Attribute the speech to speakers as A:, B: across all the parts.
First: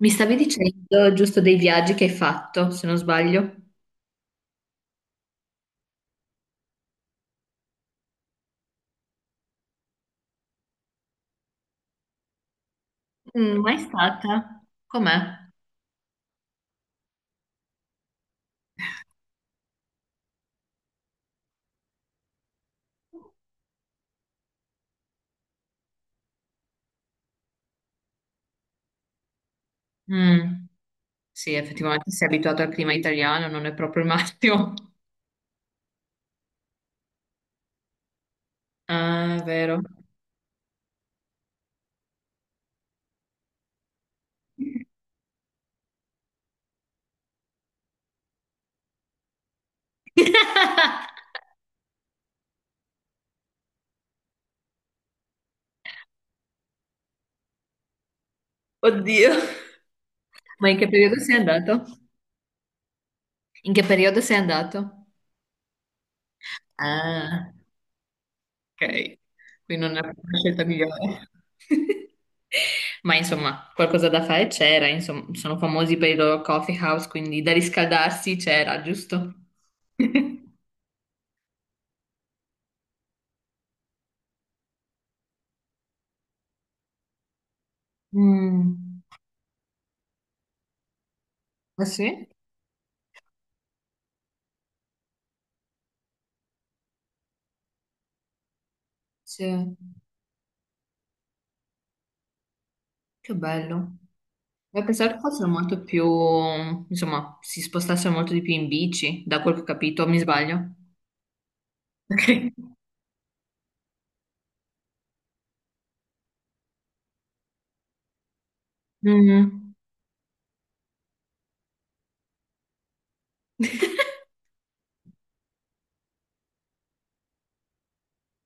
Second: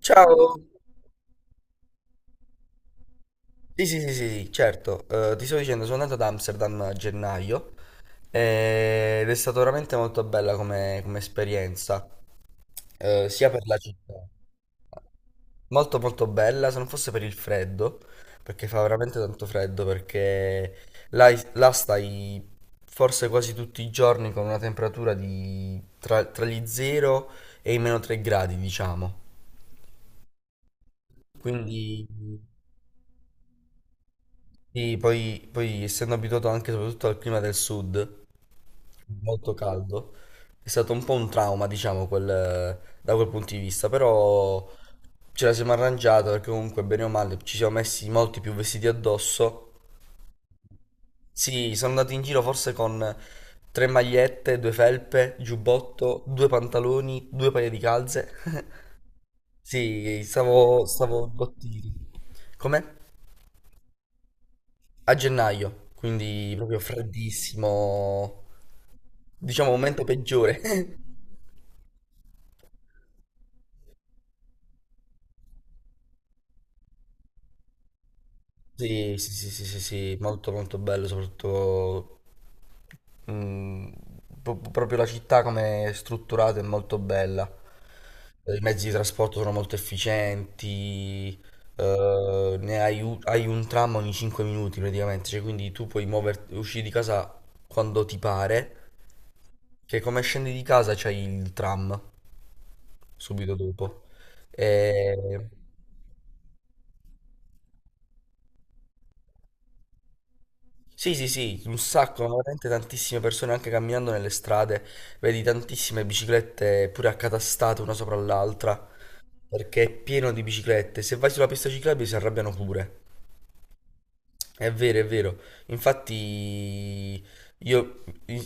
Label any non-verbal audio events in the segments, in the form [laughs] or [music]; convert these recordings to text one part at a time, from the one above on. A: Mi stavi
B: Ciao,
A: dicendo giusto dei viaggi che hai fatto, se non sbaglio.
B: sì, sì, sì, sì, sì, certo. Ti sto dicendo, sono andato ad Amsterdam a gennaio, ed è stata veramente molto bella come, esperienza, sia
A: Mm,
B: per
A: mai
B: la città,
A: stata? Com'è?
B: molto molto bella, se non fosse per il freddo, perché fa veramente tanto freddo, perché là, là stai forse quasi tutti i giorni con una temperatura di tra gli 0 e i meno 3 gradi, diciamo,
A: Mm, sì,
B: quindi...
A: effettivamente sei abituato al clima italiano, non è proprio il massimo.
B: Sì,
A: [laughs]
B: poi essendo abituato anche soprattutto al clima del sud,
A: Ah, è
B: molto
A: vero.
B: caldo, è stato un po' un trauma, diciamo, da quel punto di vista, però ce la siamo arrangiata perché comunque bene o male ci siamo messi molti più vestiti addosso.
A: [laughs]
B: Sì, sono andato in giro forse con tre magliette, due felpe, giubbotto, due pantaloni, due paia di calze. [laughs]
A: Oddio.
B: Sì,
A: Ma in
B: stavo,
A: che periodo
B: stavo
A: sei andato?
B: imbottito. Com'è?
A: In che periodo sei andato?
B: A gennaio, quindi proprio
A: Ah,
B: freddissimo,
A: ok.
B: diciamo
A: Qui non è
B: momento
A: proprio la
B: peggiore.
A: scelta
B: [laughs]
A: migliore. [laughs] Ma insomma, qualcosa da fare c'era, insomma, sono famosi per i loro coffee house, quindi da riscaldarsi c'era,
B: Sì, sì,
A: giusto?
B: sì, sì, sì,
A: [laughs]
B: sì, molto molto bello, soprattutto mm, proprio la città come è strutturata è molto bella. I mezzi di
A: Mm.
B: trasporto sono molto efficienti.
A: Ah sì?
B: Hai un tram ogni 5 minuti praticamente, cioè, quindi tu puoi muoverti, uscire di casa quando ti pare,
A: Sì.
B: che come scendi di casa c'hai il tram
A: Che
B: subito
A: bello.
B: dopo.
A: E pensavo che
B: E-
A: fossero molto più, insomma, si spostassero molto di più in bici, da quel che ho capito, mi sbaglio?
B: Sì, sì, sì, un sacco,
A: Ok.
B: ma veramente tantissime persone anche camminando nelle strade, vedi tantissime biciclette pure accatastate una sopra l'altra,
A: Mm.
B: perché è pieno di biciclette. Se vai sulla pista ciclabile si arrabbiano pure.
A: [laughs]
B: È vero, è vero. Infatti, io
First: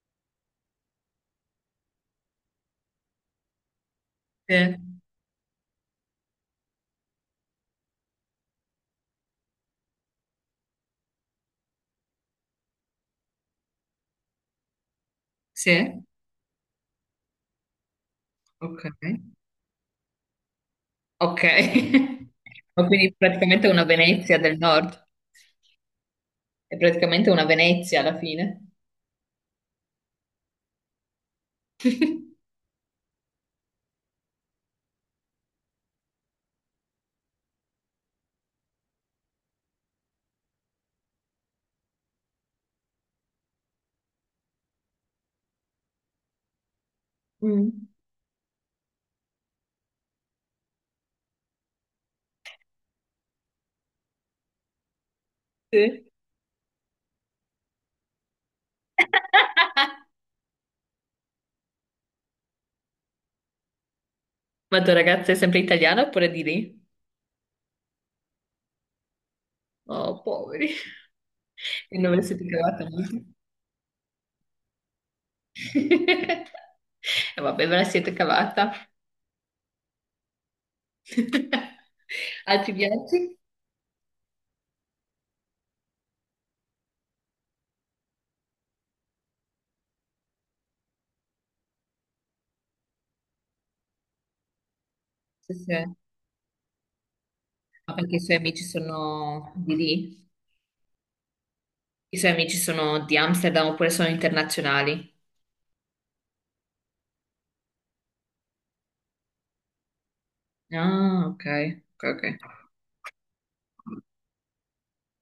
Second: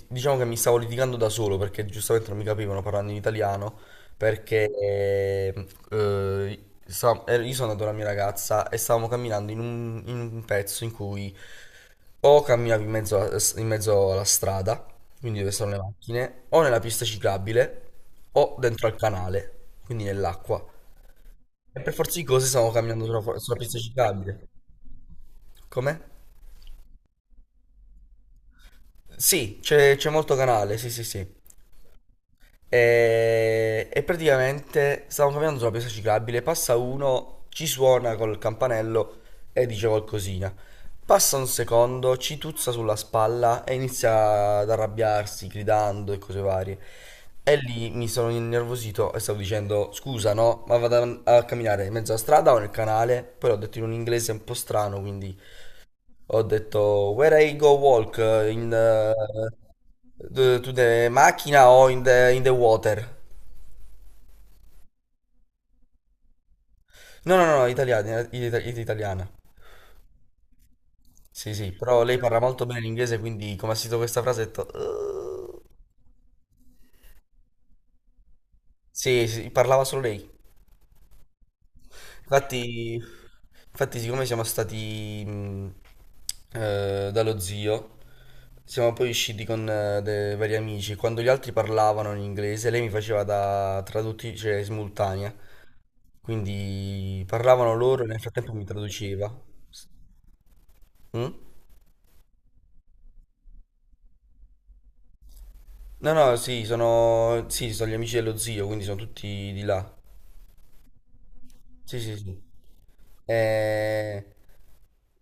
B: diciamo che mi stavo litigando da solo perché giustamente non mi capivano parlando in italiano. Perché
A: Sì.
B: io sono andato con la mia ragazza e stavamo camminando in un pezzo in cui o camminavi in mezzo alla strada, quindi dove sono le
A: Sì?
B: macchine, o nella pista ciclabile, o dentro
A: Ok.
B: al canale, quindi nell'acqua.
A: Ok.
B: E per forza di cose stavamo
A: [laughs] Ma
B: camminando
A: quindi
B: sulla
A: praticamente
B: pista
A: una Venezia
B: ciclabile.
A: del nord,
B: Com'è?
A: è praticamente una Venezia alla fine.
B: Sì, c'è molto canale, sì sì sì. E praticamente stavo camminando sulla pista ciclabile, passa uno, ci suona col campanello e dice qualcosina. Passa un secondo, ci tuzza sulla spalla e inizia ad arrabbiarsi, gridando e cose varie. E
A: Mm.
B: lì mi sono innervosito e stavo dicendo, scusa no, ma vado a camminare in mezzo alla strada o nel canale? Poi l'ho detto in un inglese un po' strano, quindi
A: Sì.
B: ho detto, "where I go walk, in the, to the macchina o in the water?"
A: Ma tua ragazza è sempre italiana oppure di lì?
B: No, no, no, italiana, italiana.
A: Oh, poveri.
B: Sì, sì,
A: E
B: però
A: non ve
B: lei
A: la
B: parla
A: siete
B: molto bene
A: cavata
B: l'inglese,
A: molto.
B: quindi come ha sentito questa frase ho detto...".
A: [laughs] E vabbè, ve la siete cavata.
B: Sì, sì, parlava solo lei.
A: [laughs] Altri
B: Infatti,
A: viaggi?
B: infatti, siccome siamo stati dallo zio, siamo poi usciti con dei vari amici. Quando gli altri parlavano in inglese, lei mi faceva da traduttrice cioè, simultanea.
A: Sì, sì.
B: Quindi parlavano
A: Ma
B: loro e
A: perché
B: nel
A: i suoi
B: frattempo
A: amici
B: mi traduceva.
A: sono di
B: S-
A: lì?
B: mm?
A: I suoi amici sono di Amsterdam oppure sono internazionali?
B: No, no, sì, sì, sono gli amici dello zio, quindi sono tutti di là.
A: Ah, ok,
B: Sì,
A: ok,
B: sì,
A: ok.
B: sì. Eh,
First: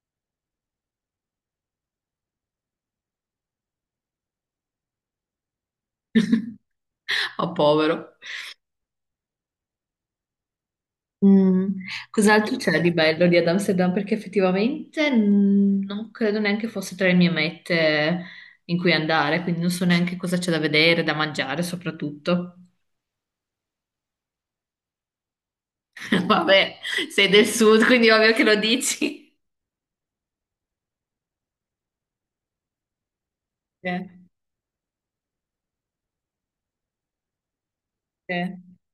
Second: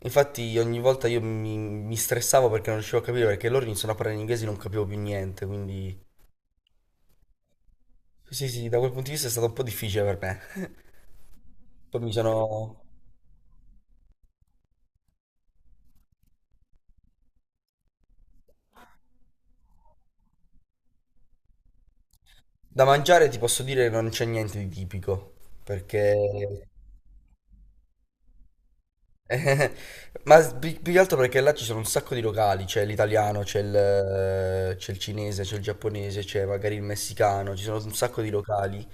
B: Infatti ogni volta io mi stressavo perché non riuscivo a capire, perché loro iniziano a parlare in inglese e non capivo più niente, quindi...
A: [laughs] Oh, povero.
B: Sì, sì, sì, da quel punto di vista è stato un po' difficile per me.
A: Mm,
B: [laughs] Poi mi
A: cos'altro c'è
B: sono...
A: di bello di ad Amsterdam? Perché effettivamente mm, non credo neanche fosse tra le mie mete in cui andare, quindi non so neanche cosa c'è da vedere, da mangiare soprattutto.
B: Da mangiare ti posso dire che non c'è niente di tipico,
A: [laughs]
B: perché
A: Vabbè, sei del sud, quindi ovvio che lo dici.
B: Eh, ma più che altro perché là ci sono un sacco di locali, c'è l'italiano, c'è il,
A: Sì,
B: eh, c'è il cinese, c'è il giapponese, c'è magari il messicano, ci sono un sacco di
A: sì.
B: locali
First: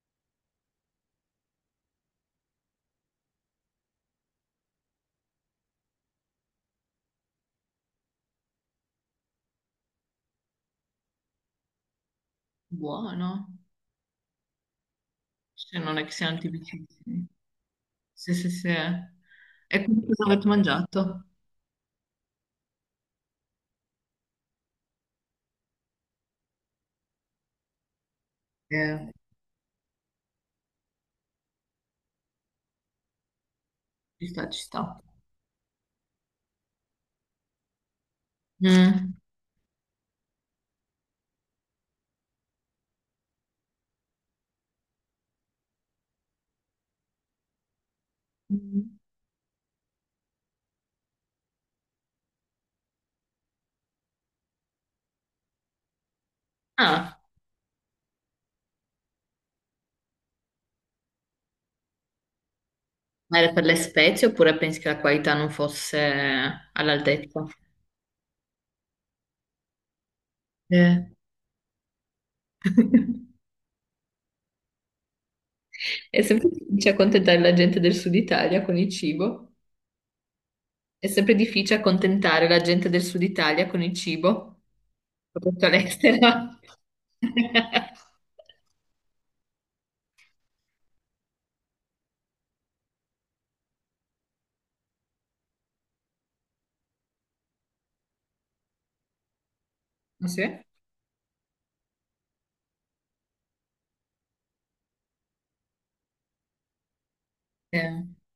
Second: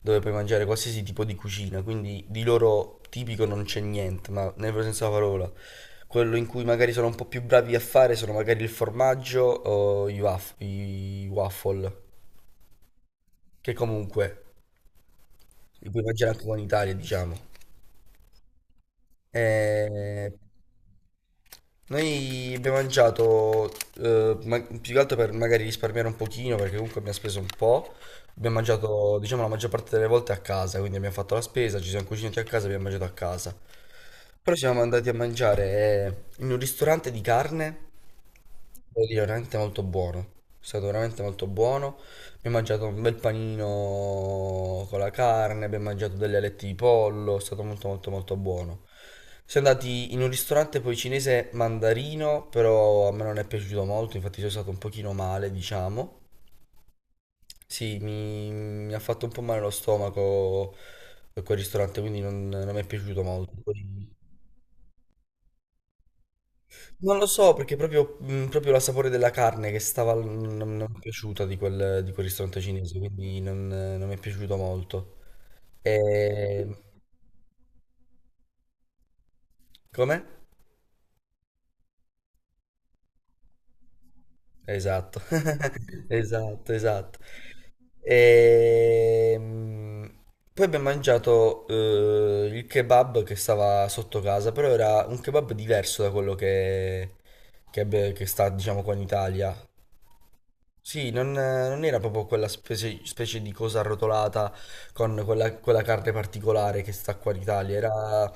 B: dove puoi mangiare qualsiasi tipo di cucina, quindi di loro tipico non c'è niente, ma nel vero senso della parola. Quello in cui magari sono un po' più bravi a fare sono magari il formaggio o i waffle,
A: Buono,
B: che comunque
A: se
B: li
A: non
B: puoi
A: è che
B: mangiare
A: siano
B: anche qua in Italia,
A: tipicissimi.
B: diciamo.
A: Sì, sì, sì. E quindi cosa
B: Eh,
A: avete mangiato?
B: Noi abbiamo mangiato, più che altro per magari risparmiare un pochino, perché comunque abbiamo speso un po'. Abbiamo
A: Eh,
B: mangiato, diciamo, la maggior parte delle volte a casa, quindi abbiamo fatto la spesa, ci siamo cucinati a casa, abbiamo mangiato a casa.
A: ci sta,
B: Però
A: ci
B: siamo
A: sta.
B: andati a mangiare in un ristorante di carne. Devo
A: Mm.
B: dire, veramente molto buono. È stato veramente molto buono. Abbiamo mangiato un bel panino con la carne, abbiamo mangiato delle alette di pollo, è stato molto molto molto buono.
A: Mm.
B: Siamo andati in un ristorante poi cinese mandarino, però a me non è piaciuto molto, infatti sono stato un pochino male, diciamo. Sì, mi ha fatto un po' male lo stomaco, quel ristorante, quindi non mi è piaciuto
A: Ma
B: molto.
A: era per le
B: Poi
A: spezie oppure pensi che la qualità non fosse
B: non lo
A: all'altezza?
B: so perché proprio la sapore della carne che stava, non mi è
A: Eh.
B: piaciuta di quel ristorante cinese,
A: [laughs]
B: quindi non mi è piaciuto molto.
A: È sempre
B: E...
A: difficile accontentare la gente del Sud Italia con il cibo.
B: Come?
A: È sempre difficile accontentare la gente del Sud Italia con il cibo,
B: Esatto,
A: soprattutto
B: [laughs]
A: all'estero.
B: esatto, esatto.
A: [laughs]
B: E... mh, Poi abbiamo mangiato il kebab che stava sotto casa, però era un kebab diverso da quello che sta, diciamo, qua in Italia.
A: Ah, sì?
B: Sì, non era proprio quella specie di cosa arrotolata con quella carne particolare che sta qua in Italia,
A: Eh.
B: era,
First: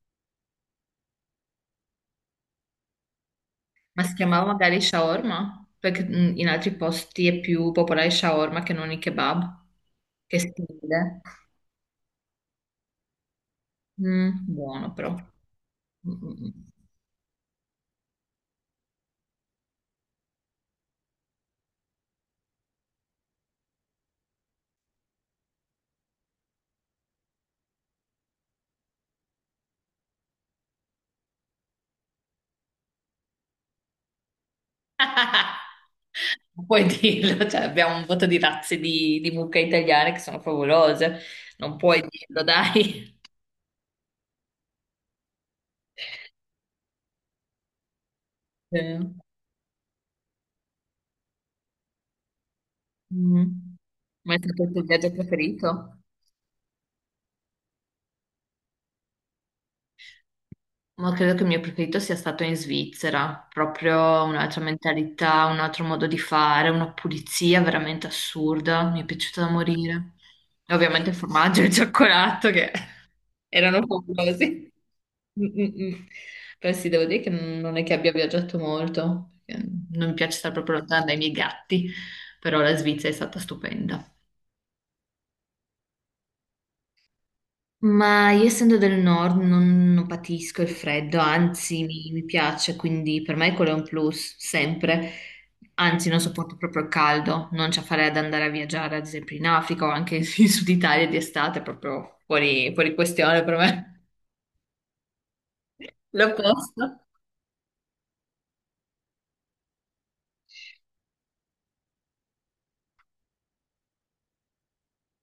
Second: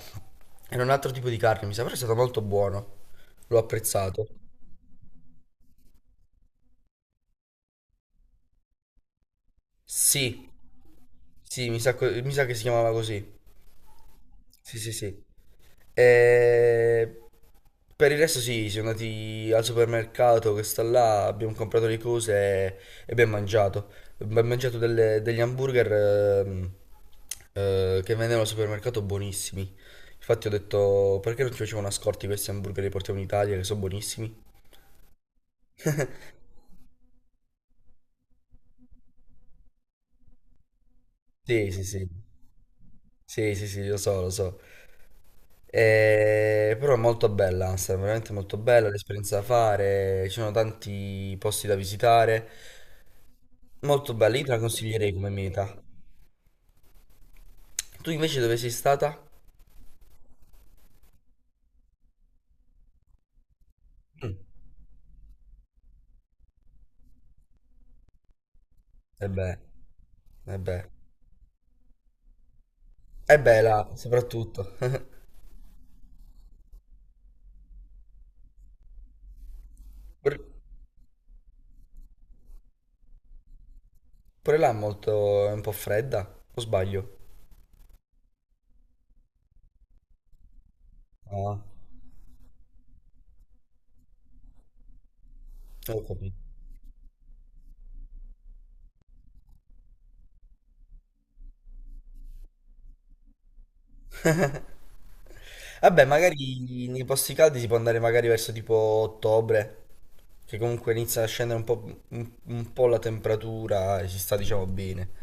B: era un altro tipo di carne, mi sa, però è stato molto buono, l'ho
A: Ma si
B: apprezzato.
A: chiamava magari shawarma? Perché in altri posti è più popolare il shawarma che non il kebab. Che
B: Sì,
A: stile.
B: sì, mi sa che si chiamava così.
A: Mm,
B: Sì,
A: buono
B: sì,
A: però.
B: sì.
A: Mm, mm, mm.
B: E per il resto sì, siamo andati al supermercato che sta là, abbiamo comprato le cose e abbiamo mangiato. Abbiamo mangiato degli hamburger che vendevano al supermercato buonissimi. Infatti ho detto, perché non ci facevano a scorti questi hamburger che li portiamo in Italia che sono buonissimi?
A: [laughs] Non puoi dirlo, [laughs] cioè abbiamo un voto di razze di mucche italiane che sono favolose,
B: Sì,
A: non
B: sì,
A: puoi
B: sì.
A: dirlo, dai.
B: Sì, sì, sì, lo so, lo so. Però è molto bella, Amsterdam, veramente molto bella,
A: Eh,
B: l'esperienza da fare, ci sono tanti posti da visitare.
A: mm.
B: Molto
A: Ma
B: bella,
A: è
B: io te la
A: stato il tuo viaggio
B: consiglierei come meta.
A: preferito?
B: Tu invece dove sei stata?
A: Ma credo che il mio preferito sia stato in Svizzera, proprio un'altra mentalità, un altro modo di fare, una pulizia veramente assurda, mi è
B: E
A: piaciuta da
B: beh,
A: morire.
B: e
A: E
B: beh,
A: ovviamente il formaggio e il cioccolato che
B: e
A: [laughs]
B: beh
A: erano
B: là,
A: fabulosi.
B: soprattutto. [laughs]
A: Mm, mm, mm. Però sì, devo dire che non è che abbia viaggiato molto, perché non mi piace
B: Pure
A: stare proprio lontana dai miei gatti, però la Svizzera è stata stupenda.
B: pure là è un po' fredda, o sbaglio?
A: Ma io essendo del nord non patisco il freddo,
B: Ah,
A: anzi mi piace, quindi per me quello è un plus, sempre.
B: ho
A: Anzi, non
B: capito.
A: sopporto proprio il caldo, non ci farei ad andare a viaggiare, ad esempio in Africa o anche [laughs] in Sud Italia di estate, proprio fuori, fuori questione per me.
B: Vabbè,
A: [laughs]
B: magari
A: L'opposto.
B: nei posti caldi si può andare magari verso tipo ottobre, che comunque inizia a scendere un po' la temperatura e si sta diciamo bene.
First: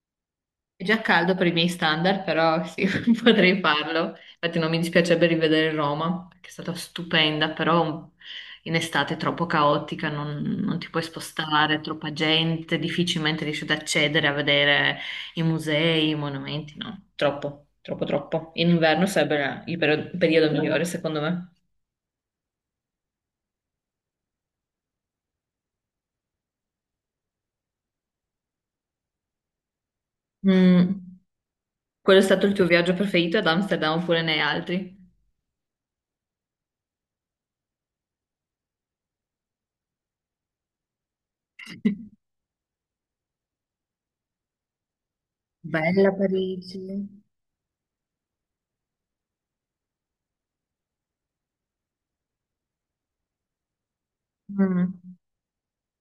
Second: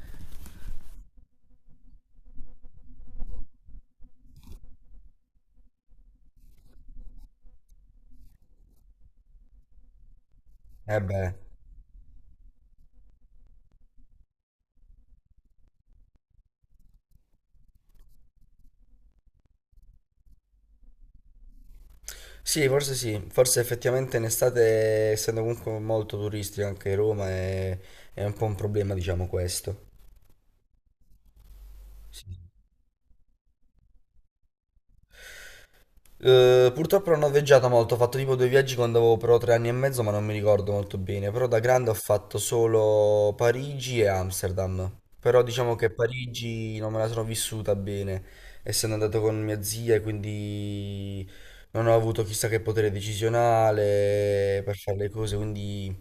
A: È già caldo per i miei standard, però sì, [laughs] potrei farlo. Infatti non mi dispiacerebbe rivedere Roma, perché è stata stupenda, però in estate è troppo caotica, non ti
B: E
A: puoi
B: beh.
A: spostare, troppa gente, difficilmente riesci ad accedere a vedere i musei, i monumenti, no? Troppo, troppo, troppo. In inverno sarebbe il periodo migliore, secondo me.
B: Sì, forse effettivamente in estate, essendo comunque molto turistico anche Roma, è un po' un problema, diciamo questo.
A: Mm, quello è stato
B: Sì.
A: il tuo viaggio preferito ad Amsterdam oppure ne hai altri?
B: Purtroppo non ho viaggiato molto, ho fatto tipo due viaggi quando avevo però 3 anni e mezzo, ma non mi ricordo molto bene. Però da grande ho fatto
A: [laughs]
B: solo Parigi e Amsterdam. Però diciamo che
A: Bella
B: Parigi
A: Parigi.
B: non me la sono vissuta bene, essendo andato con mia zia e quindi non ho avuto chissà che potere decisionale per
A: Mm.
B: fare le cose, quindi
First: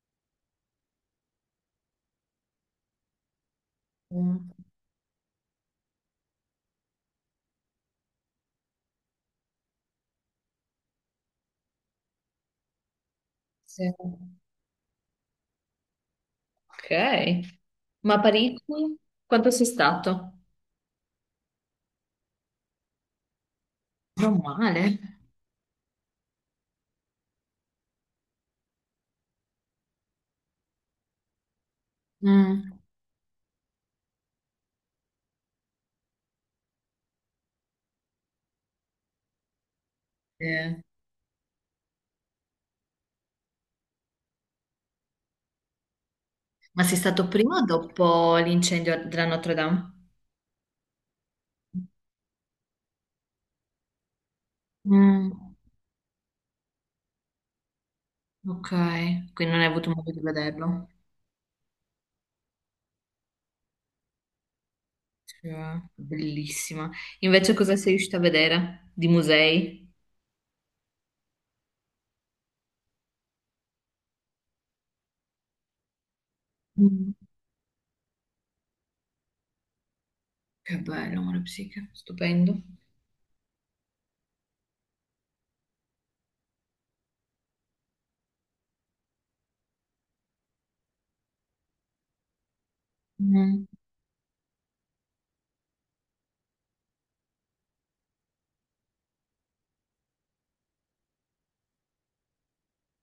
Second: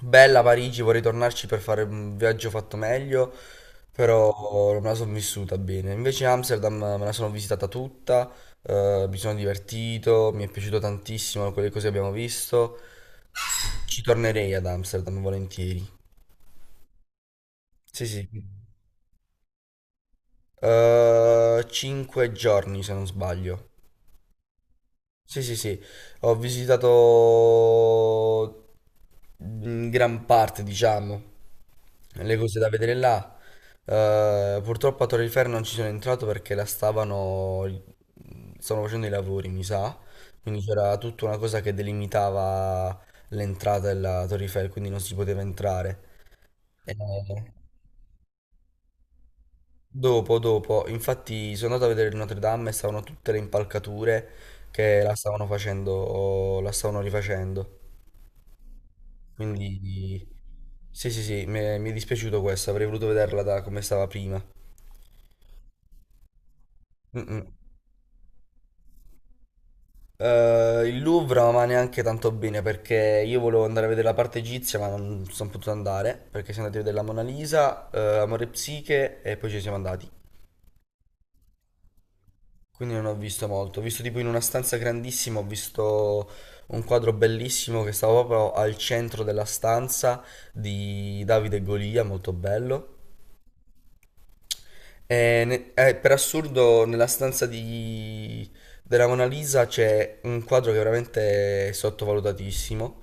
B: bella Parigi, vorrei tornarci per fare un viaggio fatto meglio, però
A: Mm.
B: non me la sono vissuta bene. Invece Amsterdam me la sono visitata tutta, mi sono divertito, mi è piaciuto tantissimo quelle cose che abbiamo visto.
A: Sì.
B: Ci tornerei ad Amsterdam volentieri.
A: Ok.
B: Sì,
A: Ma a
B: sì.
A: Parigi quanto sei stato?
B: 5 giorni se non sbaglio.
A: Non male.
B: Sì, sì, sì, ho visitato in gran parte, diciamo, le cose da
A: Mm.
B: vedere là. Purtroppo a Torre Eiffel non ci sono entrato perché stavano facendo i lavori, mi sa, quindi
A: Eh,
B: c'era tutta una cosa che delimitava l'entrata della Torre Eiffel, quindi non si poteva entrare.
A: ma
B: E
A: sei stato prima o dopo l'incendio della Notre Dame?
B: dopo, dopo, infatti sono andato a vedere il Notre Dame e stavano tutte le impalcature che la
A: Mm.
B: stavano facendo, la stavano rifacendo.
A: Ok, quindi non hai avuto modo di
B: Quindi
A: vederlo.
B: sì, sì, sì, mi è dispiaciuto questo, avrei voluto vederla da come stava prima.
A: Sì. Bellissima.
B: Mm, mm.
A: Invece cosa sei riuscita a vedere? Di musei?
B: Il Louvre non va neanche tanto bene perché io volevo andare a vedere la parte egizia, ma non sono potuto andare perché siamo andati a vedere la
A: Mm.
B: Mona Lisa, Amore e Psiche e poi ci siamo andati.
A: Che bello, amore psiche, stupendo.
B: Quindi non ho visto molto. Ho visto tipo in una stanza grandissima, ho visto un quadro bellissimo che stava proprio al centro della stanza di Davide e Golia, molto bello.
A: Mm.
B: E per assurdo, nella stanza della Mona Lisa c'è un quadro che è veramente sottovalutatissimo.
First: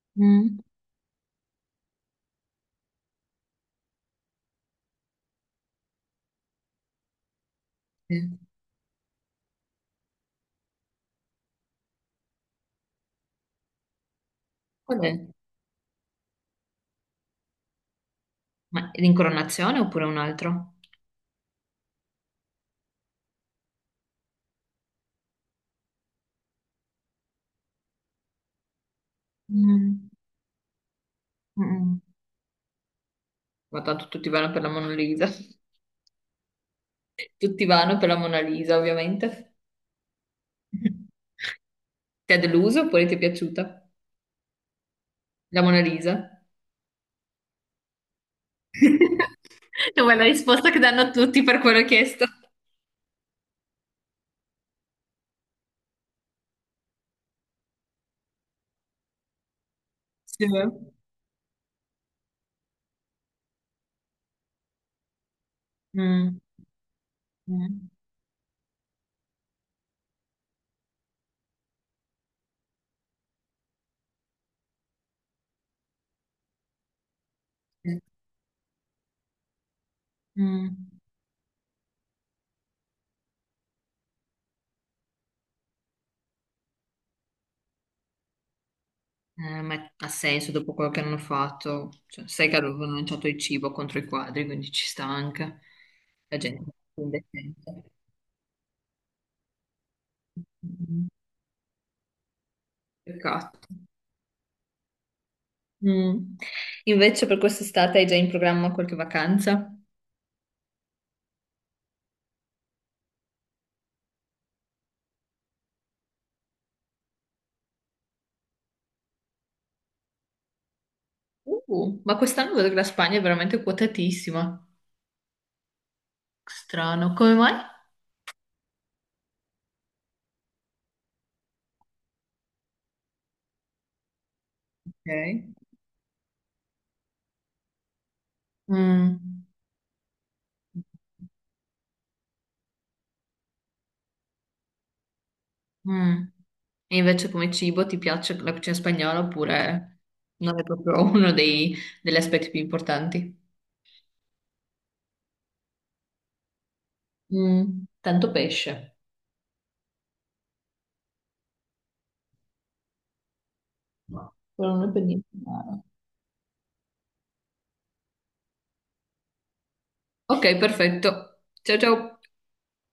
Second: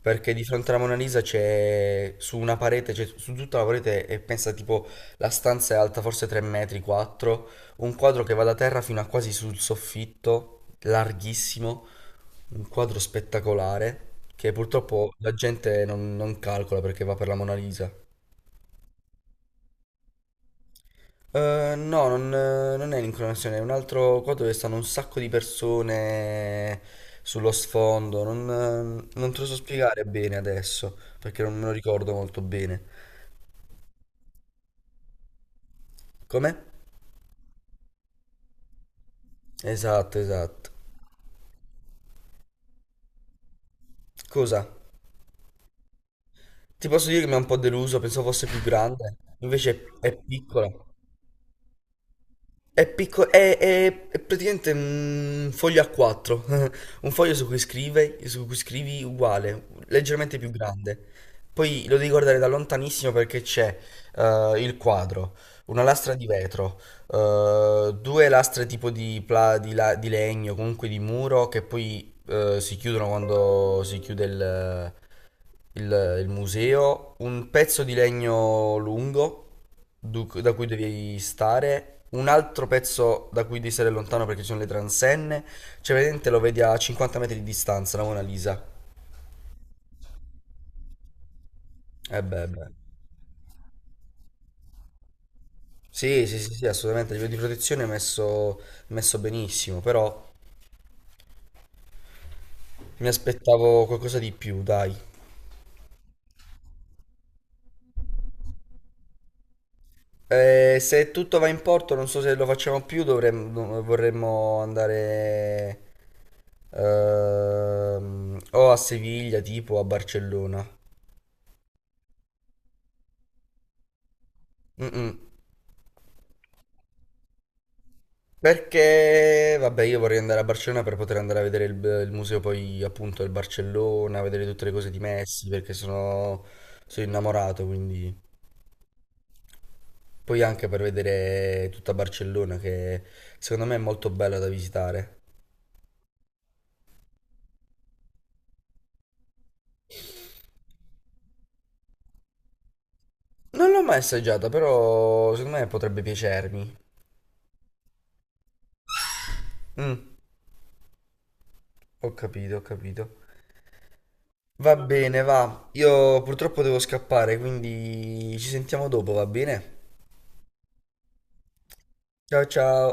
B: Perché di
A: Mm.
B: fronte alla Mona Lisa c'è su una parete, cioè su tutta la parete, e pensa tipo la stanza è alta forse 3 metri, 4, un quadro che
A: Sì.
B: va da terra fino a quasi sul soffitto, larghissimo, un quadro spettacolare che
A: Qual
B: purtroppo
A: è?
B: la gente non calcola perché va per la Mona Lisa.
A: Ma è l'incoronazione oppure un altro?
B: No, non è l'incronazione, è un altro qua dove stanno un sacco di persone sullo sfondo. Non te lo so spiegare
A: Mm.
B: bene adesso, perché non me lo
A: Mm.
B: ricordo molto bene.
A: Ma tanto tutti vanno per la Mona Lisa. [laughs]
B: Come?
A: Tutti vanno per la Mona Lisa, ovviamente.
B: Esatto, esatto.
A: [laughs] Ti ha deluso oppure ti è piaciuta?
B: Cosa?
A: La Mona Lisa?
B: Ti posso dire che mi ha un po' deluso, pensavo fosse più grande,
A: [laughs]
B: invece è,
A: No, è
B: è
A: la risposta
B: piccola.
A: che danno tutti per quello chiesto.
B: È piccolo, è praticamente un foglio A4. [laughs] Un foglio su cui scrivi uguale, leggermente
A: Sì.
B: più grande. Poi lo devi guardare da lontanissimo perché c'è il quadro, una lastra di
A: Mm,
B: vetro,
A: mm,
B: due lastre tipo di legno, comunque di muro, che poi si chiudono quando si chiude il museo, un pezzo di
A: mm,
B: legno lungo da cui
A: mm.
B: devi stare, un altro pezzo da cui devi stare lontano perché ci sono le transenne, cioè vedente lo vedi a 50 metri di distanza, la Mona Lisa.
A: Ma ha senso dopo quello che hanno fatto.
B: Eh
A: Cioè,
B: beh,
A: sai che
B: beh.
A: avevano lanciato il cibo contro i quadri, quindi ci sta anche.
B: Sì,
A: La
B: sì, sì,
A: gente
B: sì,
A: è
B: assolutamente, a livello di
A: indecente.
B: protezione è messo benissimo, però
A: Mm,
B: mi
A: peccato.
B: aspettavo qualcosa di più, dai.
A: Mm. Invece per quest'estate hai già in programma qualche vacanza?
B: Se tutto va in porto, non so se lo facciamo più, dovremmo, vorremmo andare o a Siviglia, tipo o a Barcellona.
A: Ma quest'anno vedo che la Spagna è veramente quotatissima.
B: Mm-mm.
A: Strano, come mai?
B: Perché, vabbè, io vorrei andare a Barcellona per poter andare a vedere il museo poi appunto del Barcellona, vedere tutte le cose di
A: Ok.
B: Messi, perché sono innamorato, quindi...
A: Mm.
B: Poi anche per vedere tutta Barcellona, che secondo me è molto bella da visitare.
A: Mm. E invece come cibo ti piace la cucina spagnola oppure non è proprio [laughs] uno degli aspetti più importanti?
B: Non l'ho mai assaggiata, però secondo me potrebbe piacermi.
A: Mm. Tanto pesce.
B: Mm, ho capito, ho capito.
A: No,
B: Va
A: quello non è per
B: bene,
A: niente
B: va.
A: male.
B: Io purtroppo devo scappare, quindi ci sentiamo dopo, va bene?
A: Ok, perfetto. Ciao ciao.
B: Ciao ciao.